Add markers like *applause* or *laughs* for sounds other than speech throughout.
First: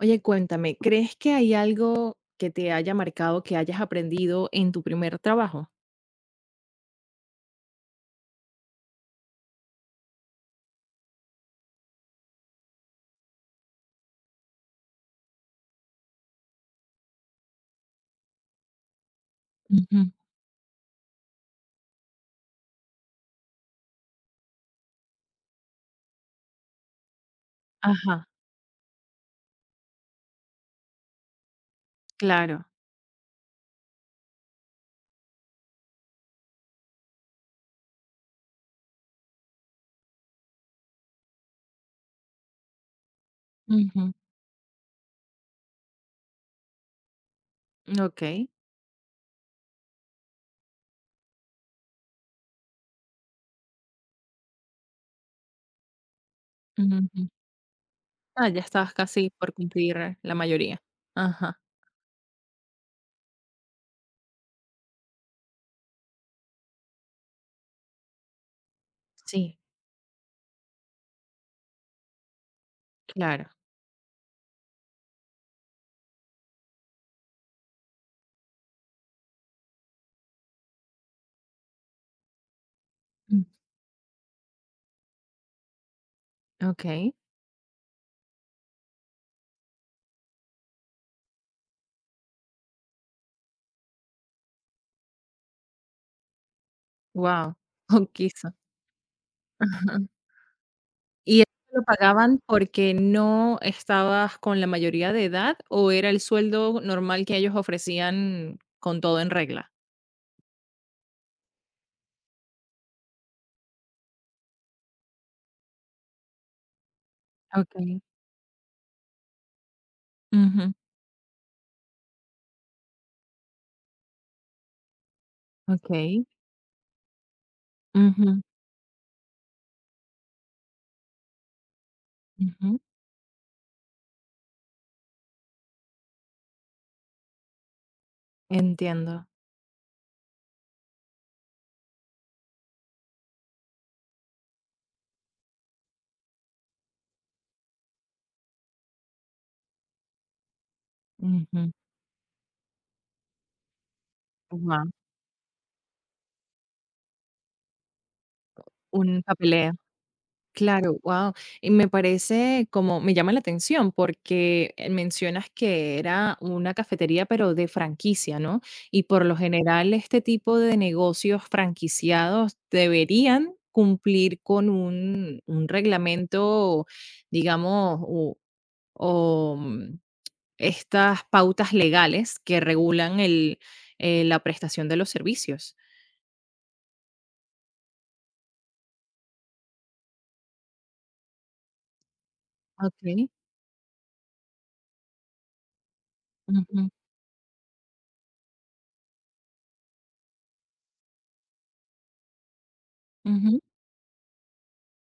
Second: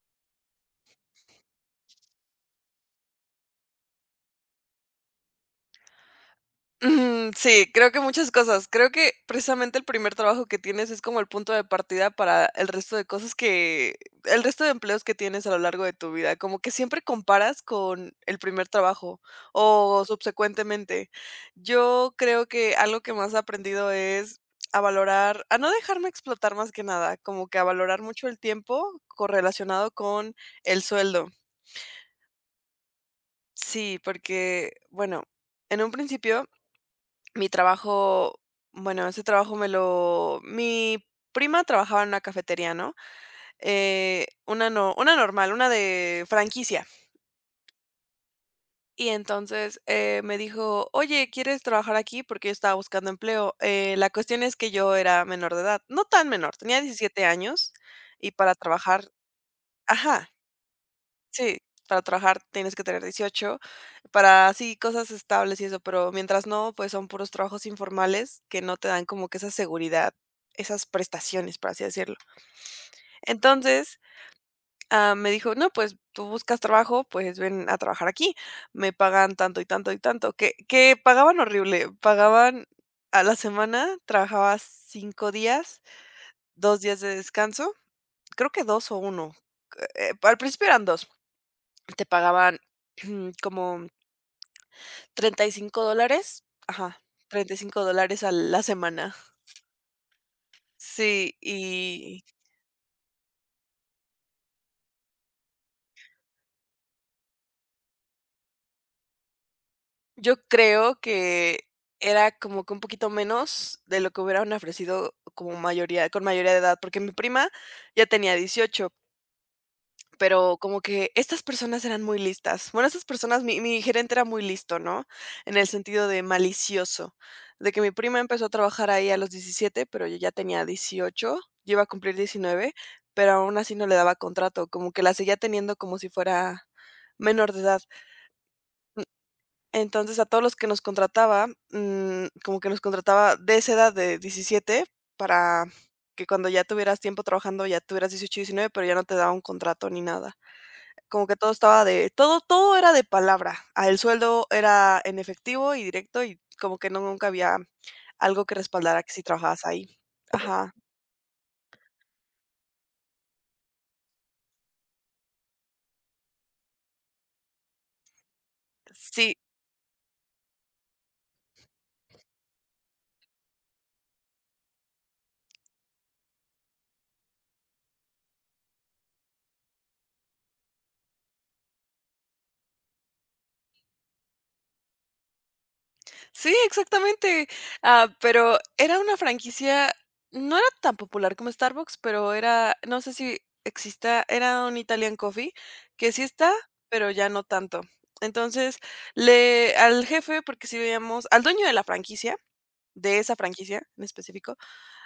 Oye, cuéntame, ¿crees que hay algo que te haya marcado, que hayas aprendido en tu primer trabajo? Ujú, sí, creo que muchas cosas. Creo que precisamente el primer trabajo que tienes es como el punto de partida para el resto de cosas que el resto de empleos que tienes a lo largo de tu vida, como que siempre comparas con el primer trabajo o Ujú. subsecuentemente. Yo creo que algo que más he aprendido es a valorar, a no dejarme explotar más que nada, como que a valorar Ajá, mucho el tiempo correlacionado con el sueldo. claro. Sí, porque, bueno, en un principio mi trabajo, bueno, ese trabajo me lo mi prima trabajaba en una cafetería, ¿no? Ujú. Una no una normal, una de franquicia. Ok. Y entonces, me dijo: "Oye, ¿quieres trabajar aquí?", porque yo estaba buscando empleo. La cuestión es que yo era menor de edad, no tan menor, tenía 17 Ujú. años, y Ah, para ya estabas trabajar, casi por cumplir ajá. la mayoría. Sí, Ajá. para trabajar tienes que tener 18, para sí, cosas estables y eso, pero mientras no, pues son puros trabajos informales que no te dan como que esa Sí, seguridad, esas prestaciones, por así decirlo. claro. Entonces, me dijo, no, pues tú buscas trabajo, pues ven a trabajar aquí, me pagan tanto y tanto y tanto, que pagaban horrible, pagaban a la Mm. semana, trabajabas 5 días, 2 días Ok. de descanso, creo que dos o uno, al principio eran dos, te pagaban *clears throat* como $35, ajá, treinta Wow. y cinco dólares a Conquiso. la semana. *laughs* Ajá. Sí, ¿Y eso lo y pagaban porque no estabas con la mayoría de edad o era el sueldo normal que ellos ofrecían con todo en regla? yo creo que era como que un poquito menos de lo que hubieran ofrecido como mayoría con mayoría de edad, porque mi prima Ok. ya tenía 18. Pero Ujú, como que estas personas eran muy listas. Bueno, estas personas, mi gerente era muy listo, ¿no? En el sentido de ok. malicioso, de que mi prima Ujú. empezó a trabajar ahí a los 17, pero yo ya tenía 18, yo iba a cumplir 19, Ujú, pero aún así no le daba contrato, como que la seguía teniendo como si fuera menor de edad. entiendo. Entonces, a todos los que nos contrataba, como que nos contrataba de esa edad de 17 para que cuando ya tuvieras tiempo trabajando ya tuvieras 18, 19, pero ya no te daba un contrato ni nada. Como que todo Ujú. estaba de todo, todo era de palabra. Ah, el sueldo Ajá. era en efectivo y directo, y como que no nunca había algo que respaldara que Un si trabajabas papeleo. ahí. Ajá, Claro, wow. Y me parece como me llama la atención porque, mencionas que era una cafetería, pero de franquicia, ¿no? Y por sí, lo general, este tipo de negocios franquiciados deberían cumplir con un reglamento, digamos, u o, estas pautas legales que regulan el, la prestación de los servicios. sí, exactamente. Ah, pero era una franquicia, no era tan popular como Starbucks, pero era, no sé Okey. si exista, era un Italian Coffee, que sí está, Ujú, pero ya no tanto. Entonces, le al jefe, porque sí veíamos al dueño de la franquicia, de esa ujú. franquicia en específico.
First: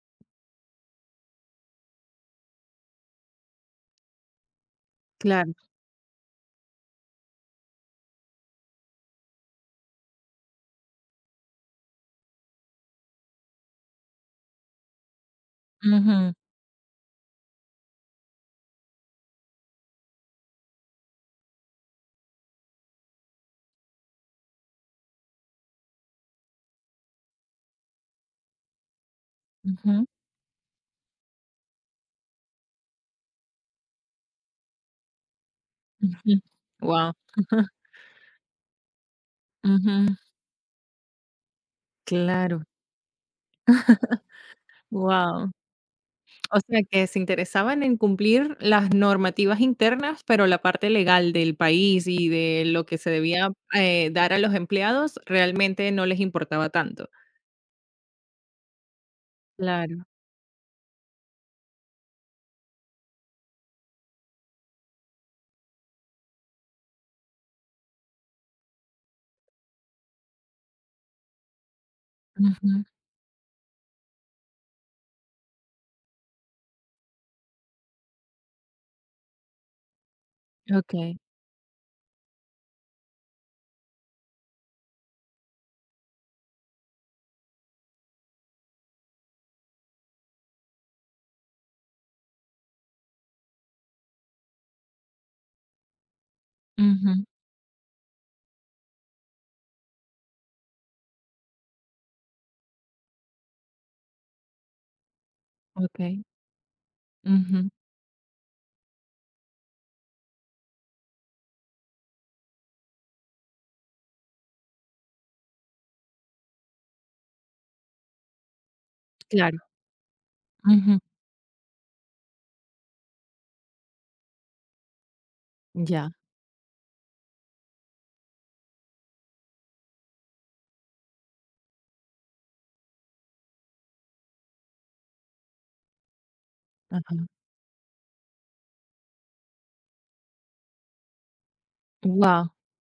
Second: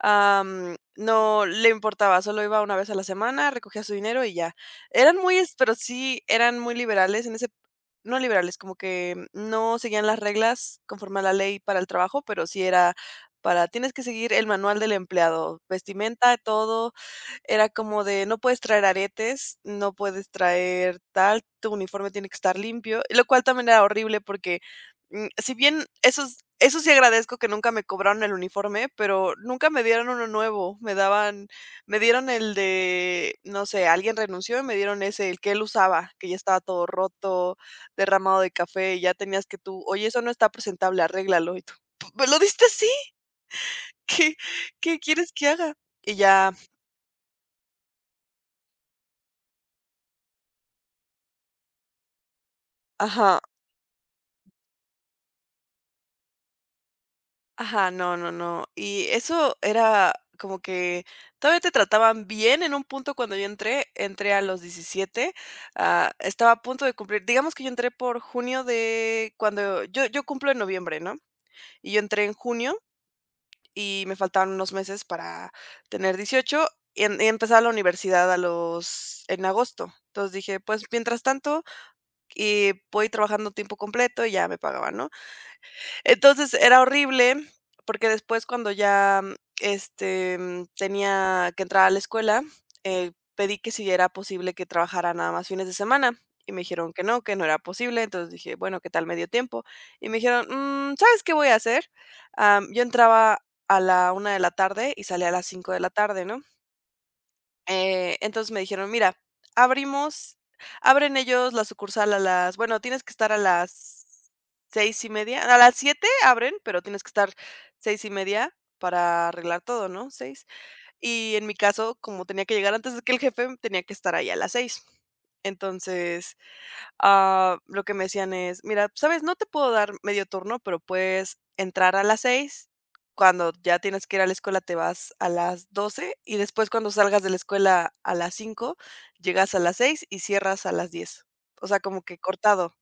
No le importaba, solo iba una vez a la semana, recogía su dinero y ya. Eran muy, Claro. es Pero sí eran muy liberales en ese, no liberales, como que no seguían las reglas conforme a la ley para el trabajo, pero sí era para tienes que seguir el manual del empleado, Ujú, vestimenta, todo, era como de: "No puedes traer aretes, no puedes traer tal, tu uniforme tiene que estar limpio", y lo cual también era horrible porque, si bien eso sí agradezco que nunca me cobraron el uniforme, pero nunca me ujú, dieron uno nuevo, me dieron el de, no sé, alguien renunció y me dieron ese, el que él usaba, que ya ujú. estaba todo Guau. roto, *laughs* derramado de café, y ya tenías que tú: "Oye, Ujú, eso no está presentable, arréglalo", y tú: "¿Me lo claro. diste así? ¿Qué qué quieres que Wow. haga?". Y ya, O sea, que se interesaban en cumplir las normativas internas, pero la parte legal del país y de lo que se ajá. debía, dar a los empleados realmente no les importaba tanto. Ajá, no, no, no. Y eso Claro. era como que todavía te trataban bien en un punto. Cuando yo entré, entré a los 17, estaba a punto de cumplir, digamos que yo entré por junio, de cuando yo cumplo en noviembre, ¿no? Y yo entré en junio Ujú, y me faltaban unos meses para tener 18 y, y empezar la universidad a los, en agosto. Entonces dije, pues okey. mientras tanto, y voy trabajando tiempo completo y ya me pagaban, ¿no? Entonces, era horrible, porque después cuando ya, tenía que entrar a la escuela, pedí que si era posible que trabajara nada más fines de semana, y me dijeron Ujú, que no era posible. Entonces dije: "Bueno, ¿qué tal medio tiempo?". Y me dijeron: "Mm, ¿sabes qué voy a hacer?". Yo entraba a la una de la tarde y salía a las 5 de la okey. tarde, ¿no? Ujú. Entonces me dijeron: "Mira, abrimos abren ellos la sucursal a las, bueno, tienes que estar a las seis y media, a las 7 abren, pero tienes que estar seis y media para Claro. arreglar todo", ¿no? 6. Ujú. Y en mi caso, como tenía que llegar antes de que el jefe, tenía que estar ahí a las seis. Ya. Entonces lo que me decían es: "Mira, ¿sabes? No te puedo dar medio turno, pero puedes entrar a las 6. Cuando ya tienes que ir a la escuela te vas a las 12 y después cuando salgas Wow. de la escuela a las 5 llegas a las 6 y cierras a las diez". O sea, como que cortado.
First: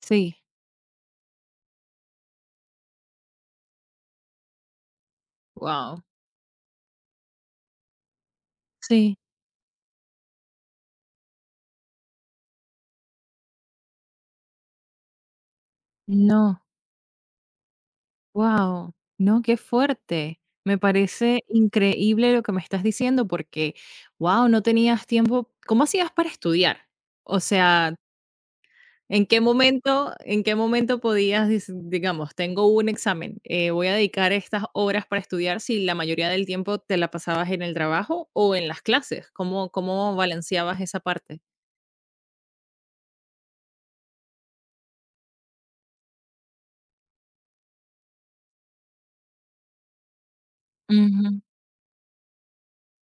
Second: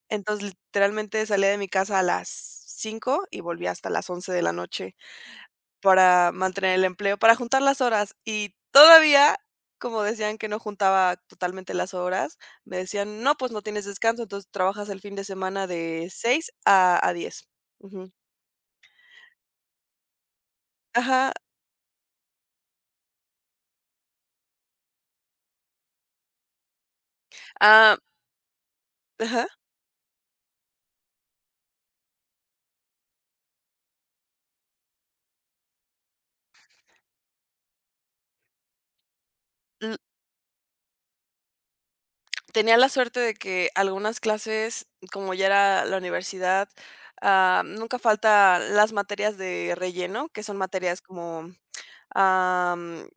Sí. Entonces, literalmente salí de mi casa a las 5 y volví hasta las 11 de la noche. Wow. Para mantener el empleo, para juntar las horas. Y Sí. todavía, como decían que no juntaba totalmente las horas, me decían: "No, pues no tienes descanso, entonces trabajas el fin de semana de 6 No. a diez". Ujú. Wow, no, qué fuerte. Me Ajá, parece increíble lo que me estás diciendo porque, wow, no tenías tiempo. ¿Cómo hacías para estudiar? O sea, ah, ajá. En qué momento podías, digamos, tengo un examen, voy a dedicar estas horas para estudiar si la mayoría del tiempo te la pasabas en el trabajo o en las clases? ¿Cómo, L cómo balanceabas esa parte? Tenía la suerte de que algunas clases, como ya era la universidad, nunca falta las materias de relleno, que son materias Ujú. como am,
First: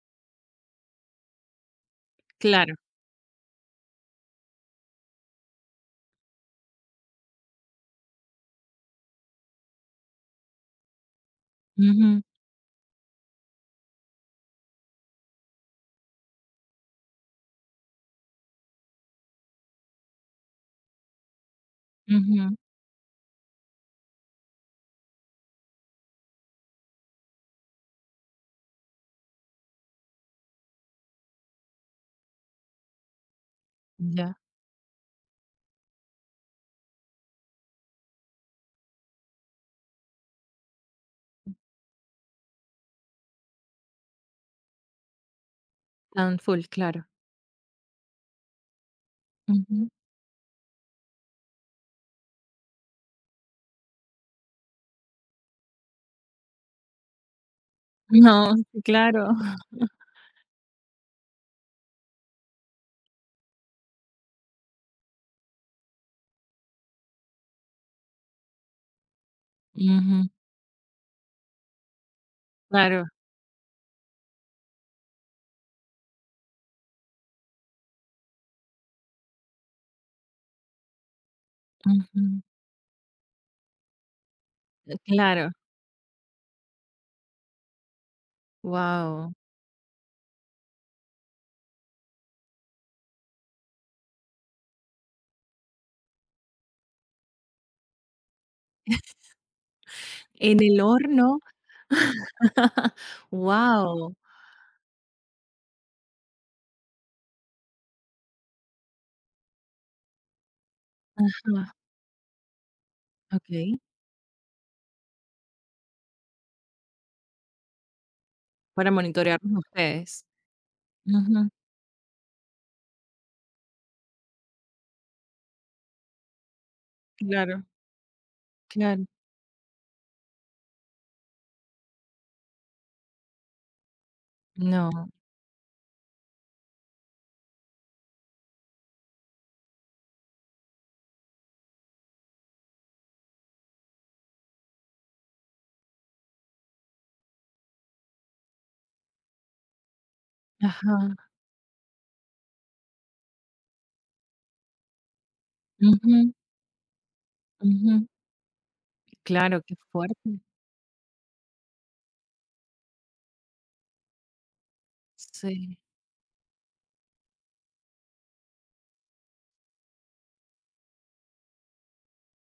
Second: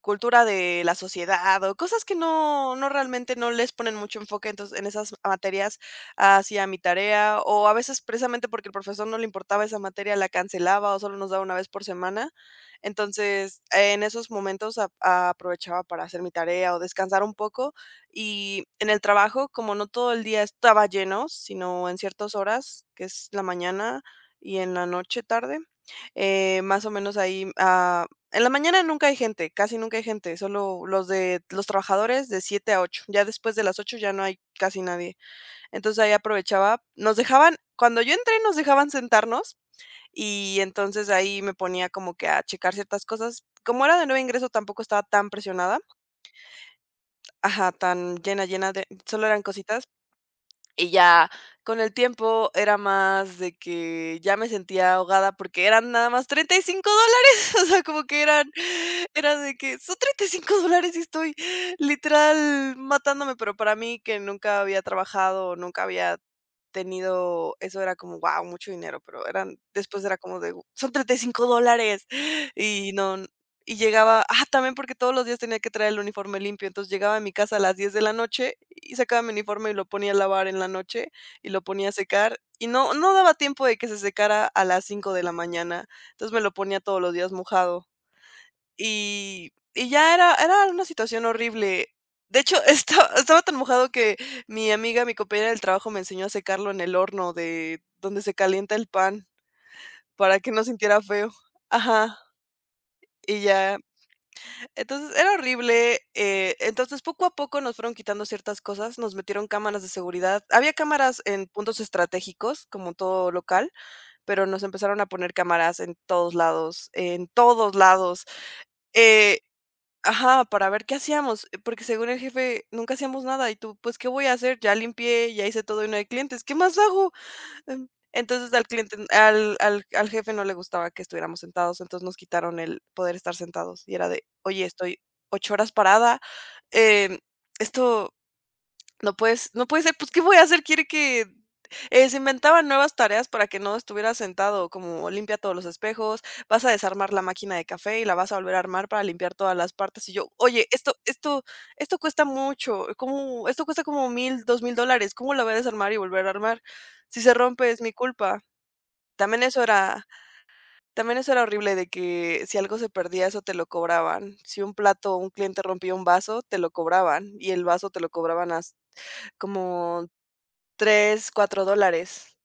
cultura de la sociedad o cosas que Claro. Realmente no les ponen mucho enfoque, entonces, en esas materias hacía mi tarea, o a veces precisamente porque el profesor no le importaba esa materia, la cancelaba o solo nos daba una vez por Ujú, semana. Entonces, en esos momentos aprovechaba para hacer mi tarea o descansar un poco. Y en el trabajo, como no todo el día estaba lleno, sino en ciertas ujú. horas, que es la mañana y en la noche tarde, más o menos ahí, en la mañana nunca hay gente, casi nunca hay gente, solo los de los trabajadores de 7 a 8. Ya después de las 8 ya no Ya, hay casi nadie. Entonces, ahí aprovechaba, nos dejaban cuando yo entré, nos dejaban sentarnos, y entonces ahí me ponía como que a checar ciertas cosas. Como era de nuevo ingreso, tampoco estaba tan presionada. tan full, claro. Ajá, tan llena, llena, de solo eran cositas. Ujú. Y ya con el tiempo era más de que ya me sentía ahogada porque eran nada más $35, *laughs* o sea, como que eran, No, sí, claro. era de que son $35 y estoy literal matándome, pero para mí que nunca había trabajado, nunca había tenido, eso era como, guau, mucho dinero, pero eran, después era Ujú. como de son $35 y Claro, no, y llegaba, también porque todos los días tenía que traer el uniforme limpio, entonces llegaba a mi casa a las 10 de la noche y sacaba mi uniforme y lo ponía a lavar en la noche y lo ponía a secar ujú, y no daba tiempo de que se secara a las cinco de la claro, mañana. Entonces me lo ponía todos los días mojado wow. y ya era una situación horrible. De hecho, *laughs* estaba tan mojado que mi amiga, mi compañera del trabajo me enseñó a secarlo en el horno de donde se calienta el pan para que En no el sintiera feo. horno, Ajá, y ya, wow. entonces, era horrible, entonces, poco a poco nos fueron quitando ciertas cosas, nos metieron cámaras de seguridad. Había cámaras en Ajá, puntos estratégicos, como todo local, okey. pero nos empezaron a poner cámaras en todos lados, en todos lados. Para Eh, monitorearlos a ustedes. ajá, para ver qué hacíamos, Ujú, porque según el jefe nunca hacíamos nada y tú, pues, ¿qué voy a hacer? Ya limpié, ya hice todo y no hay clientes, ¿qué más hago? claro, Entonces al cliente claro. al al al jefe no le gustaba que estuviéramos sentados, entonces nos quitaron el poder estar sentados, y era de: "Oye, No, estoy 8 horas parada, em, esto, no puede ser, pues, ¿qué voy a hacer? Quiere que", se inventaban nuevas tareas para que no estuvieras sentado, como limpia todos los espejos, vas a desarmar la máquina de café y la vas a volver a armar para limpiar todas las partes. Y yo, oye, esto, ajá, esto esto cuesta mucho, como, esto cuesta como mil, dos mil dólares, ¿cómo la voy a desarmar y volver a ujú, armar? Si se rompe es mi ujú. culpa. También Claro, eso qué era, fuerte. también eso era horrible de que si algo se perdía, eso te lo cobraban. Si un plato, un cliente Sí. rompía un vaso, te lo cobraban, y el vaso te lo cobraban has, como tres, cuatro dólares.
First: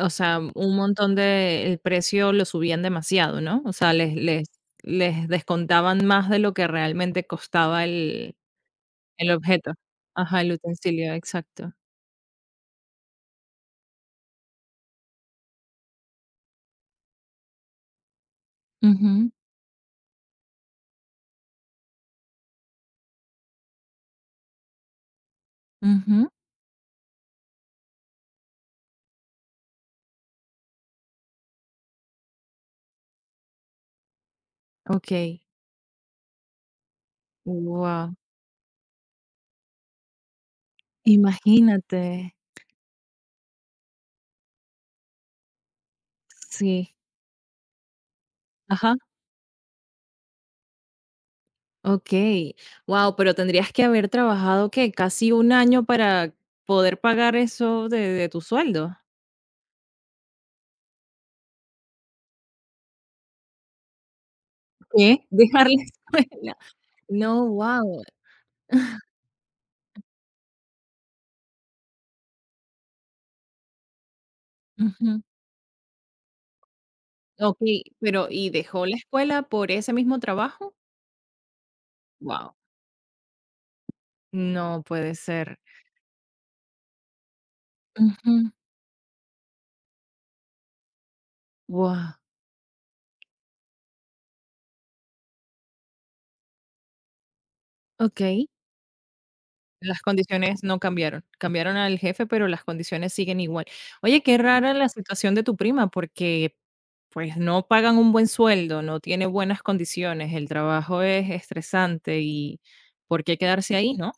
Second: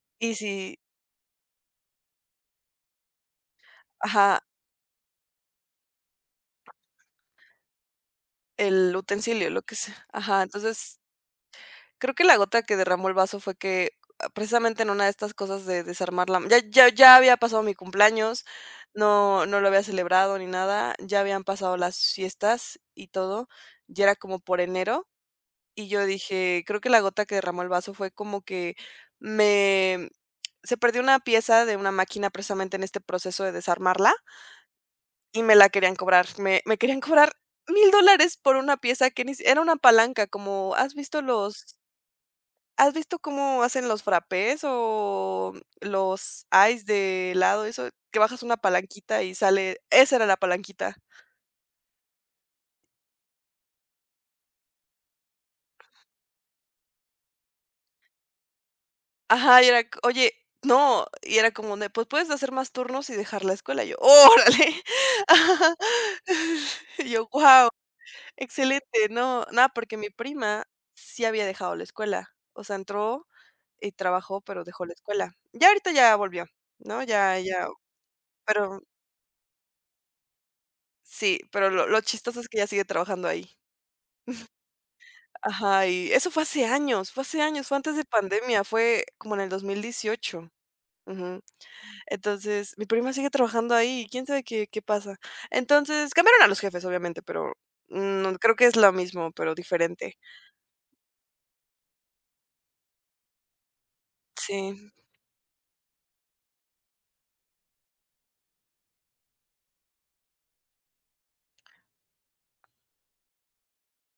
O Y sea, un si montón de el precio lo subían demasiado, ¿no? O sea, les ajá, les les descontaban más de lo que realmente costaba el el utensilio, lo objeto. que sea. Ajá, Ajá, el entonces, utensilio, exacto. creo que la gota que derramó el vaso fue que, precisamente en una de estas cosas de desarmar la ya había pasado mi cumpleaños, Ujú, no lo había celebrado ni nada, ya habían pasado las fiestas y todo, ya era como por enero, y yo ujú, dije, creo que la gota que derramó el vaso fue como que me se perdió una pieza de una máquina precisamente en este proceso de desarmarla. okey. Y me la querían cobrar, me querían cobrar mil Wow. dólares por una pieza que ni si era una palanca, como, Imagínate. has visto cómo hacen los frappés o los ice Sí. de helado, eso? Que bajas una Ajá, palanquita y sale esa era la palanquita. okey. Wow. Pero tendrías que haber trabajado, ¿qué? Casi un año para poder pagar eso de tu sueldo. Ajá, y era c oye, no, y era como de, pues, puedes hacer más turnos y dejar la escuela, y yo, órale. ¿Qué? *laughs* *laughs* Dejar Ajá. la escuela. *laughs* Y yo, No, wow, wow. excelente, no, nada porque mi prima sí había dejado la escuela, o sea, entró y trabajó, pero dejó la Ujú. escuela. Ya ahorita ya volvió, ¿no? Ya Okey, pero, ¿y pero dejó la escuela por ese mismo trabajo? sí, pero lo chistoso es Wow. que ya sigue trabajando ahí. No puede ser. Ajá, y eso fue hace años, fue hace años, fue antes de Wow. pandemia, fue como en el 2018. Ujú. Guau. Entonces, mi prima sigue trabajando ahí, y quién sabe qué pasa. Entonces, cambiaron a los jefes, obviamente, pero, Ok. mm, no, creo que es lo mismo, pero Las diferente. condiciones no cambiaron. Cambiaron al jefe, pero las condiciones siguen igual. Oye, qué rara la Sí. situación de tu prima, porque pues no pagan un buen sueldo, no tiene buenas condiciones, el trabajo es estresante y ¿por qué quedarse ahí, no?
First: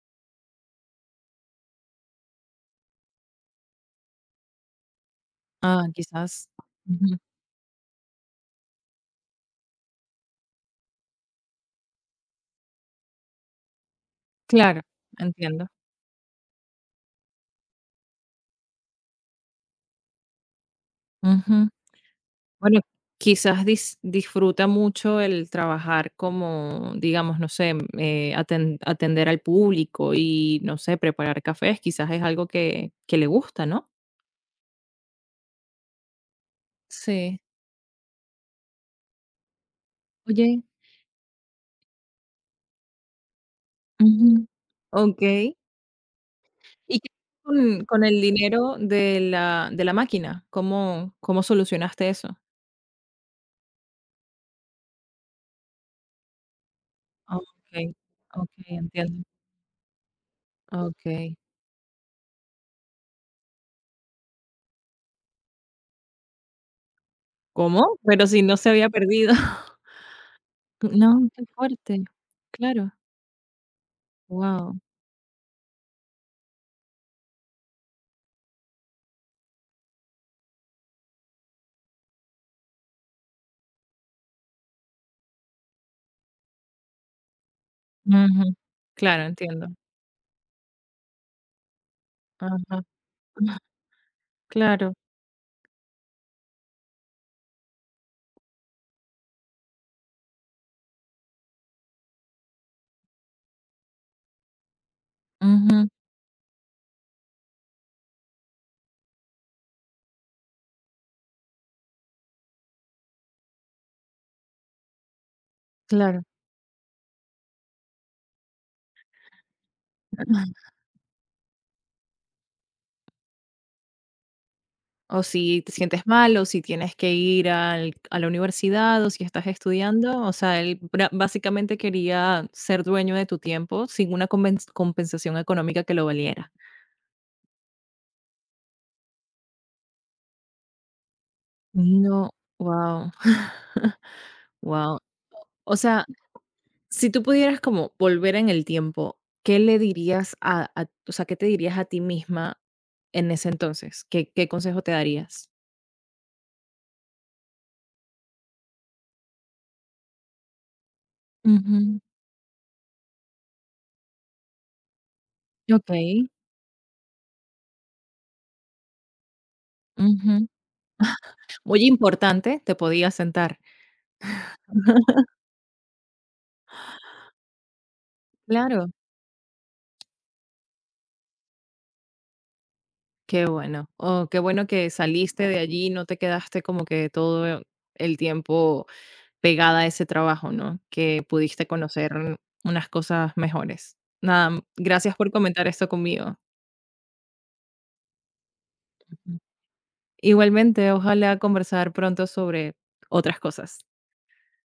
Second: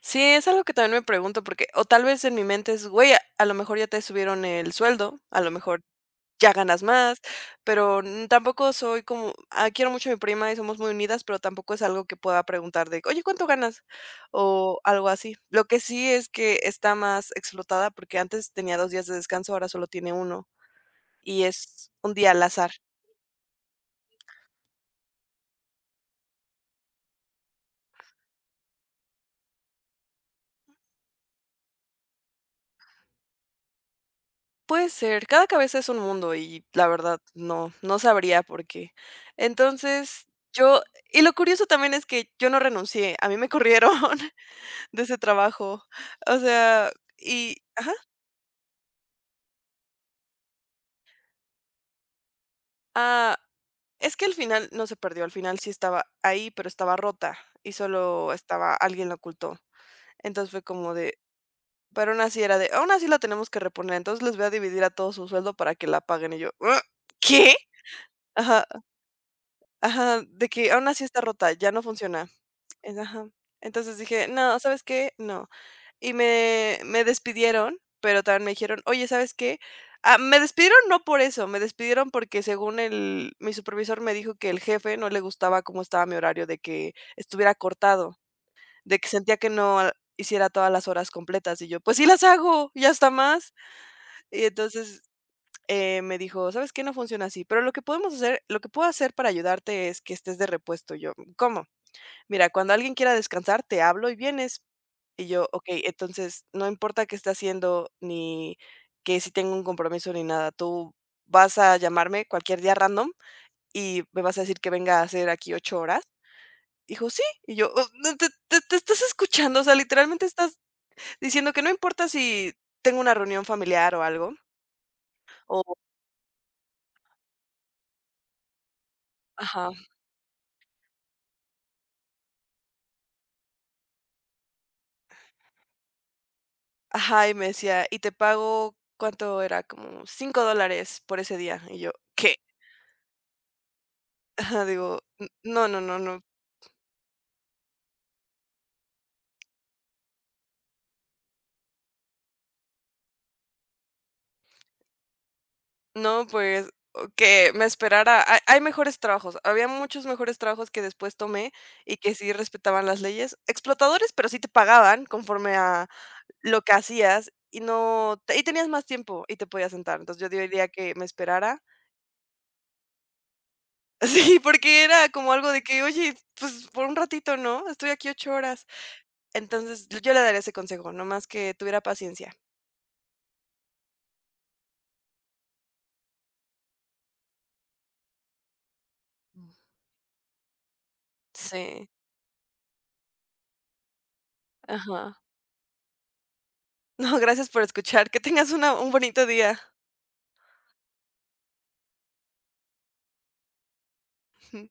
Sí, es algo que también me pregunto, porque o tal vez en mi mente es: "Güey, a lo mejor ya te subieron el sueldo, a lo mejor Ah, quizás. ya ganas Ujú. más, pero, mm, tampoco soy como ah, quiero mucho a mi prima y somos muy unidas, pero tampoco es algo que pueda preguntar de: "Oye, ¿cuánto ganas?", o Claro, algo así. entiendo. Lo que sí es que está más explotada, porque antes tenía 2 días de descanso, ahora solo tiene uno y Ujú. es un día al azar. Bueno, quizás disfruta mucho el trabajar como, digamos, no sé, atender al público y, no sé, preparar cafés, quizás es algo que le gusta, ¿no? Puede ser, cada cabeza es un mundo y la verdad Sí. no, no sabría por qué. Entonces, Oye, yo y lo curioso también es que yo no renuncié, a mí me corrieron ujú, *laughs* de ese okey. trabajo, o sea, ¿Y qué y ajá, con el dinero de la máquina? ¿Cómo cómo solucionaste eso? ah, es que al final no se perdió, al final sí estaba ahí, pero estaba rota y Okey, solo okey, estaba alguien la entiendo. ocultó. Entonces fue como de Okey. pero aún así era de: "Aún así la tenemos que reponer, entonces les voy a dividir a todos su sueldo para que la paguen", y yo, ah, ¿qué? ¿Cómo? Pero si no Ajá, se había perdido. *laughs* ajá, de que aún así está No, qué rota, ya no fuerte. funciona. Claro. Es ajá. Entonces dije: "No, Wow. ¿sabes qué? No". Y me despidieron, pero también me dijeron: "Oye, ¿sabes qué?". Ah, me despidieron no por eso, me despidieron porque según el mi supervisor me dijo que el jefe no le gustaba cómo estaba mi horario, de que estuviera cortado, de que Claro, sentía que entiendo. no a- hiciera todas las horas completas. Y yo: "Pues sí las hago, Ajá. ya está más". Y Claro. entonces, me dijo: "¿Sabes qué? No funciona así, pero lo que puedo hacer para ayudarte es que estés de repuesto". Y yo: "¿Cómo?". Mira, cuando alguien quiera descansar, te hablo y vienes. Y yo, okey, Ujú. entonces no importa qué esté haciendo, ni que si tengo un compromiso ni nada, tú vas a llamarme cualquier día random y me vas a decir que venga a hacer aquí 8 horas. Claro. Dijo: "Sí". Y yo, oh, no te estás escuchando, o sea, literalmente estás diciendo que no importa si tengo una reunión familiar o algo, O si te o sientes mal, o si tienes que ir al a la universidad, o si estás ajá, estudiando. O sea, él bra básicamente quería ser dueño de tu tiempo sin una convenz compensación económica que lo valiera. ajá, y me decía: "Y te pago", ¿cuánto era? Como $5 por ese día. Y yo, No, ¿qué? *laughs* guau, Ajá, digo, guau. *laughs* n no, O no, no, sea, no, si tú pudieras como volver en el tiempo, ¿qué le dirías a o sea, qué te dirías a ti misma en ese entonces? ¿Qué qué consejo te darías? no, pues, o que me esperara. Hay mejores trabajos. Había muchos mejores trabajos que después tomé y Ujú. que sí respetaban las leyes. Explotadores, pero sí te pagaban conforme a Okey. lo que hacías y no te- y tenías más tiempo y te podías sentar. Entonces, yo Ujú. diría que me esperara. Muy importante, te podías sentar. *laughs* Sí, porque era como algo de que: "Oye, pues, por un ratito, ¿no? Estoy aquí 8 horas". Claro. Entonces, yo le daría ese consejo, nomás que tuviera paciencia. Qué bueno. Oh, qué bueno que saliste de allí, y no te quedaste como que todo el tiempo Mm. pegada a ese trabajo, ¿no? Que pudiste Sí, conocer unas cosas mejores. Nada, gracias ajá. por *laughs* comentar esto conmigo. No, gracias por escuchar. Que tengas una un bonito Ujú. día. Igualmente, ojalá conversar pronto sobre otras cosas. *laughs*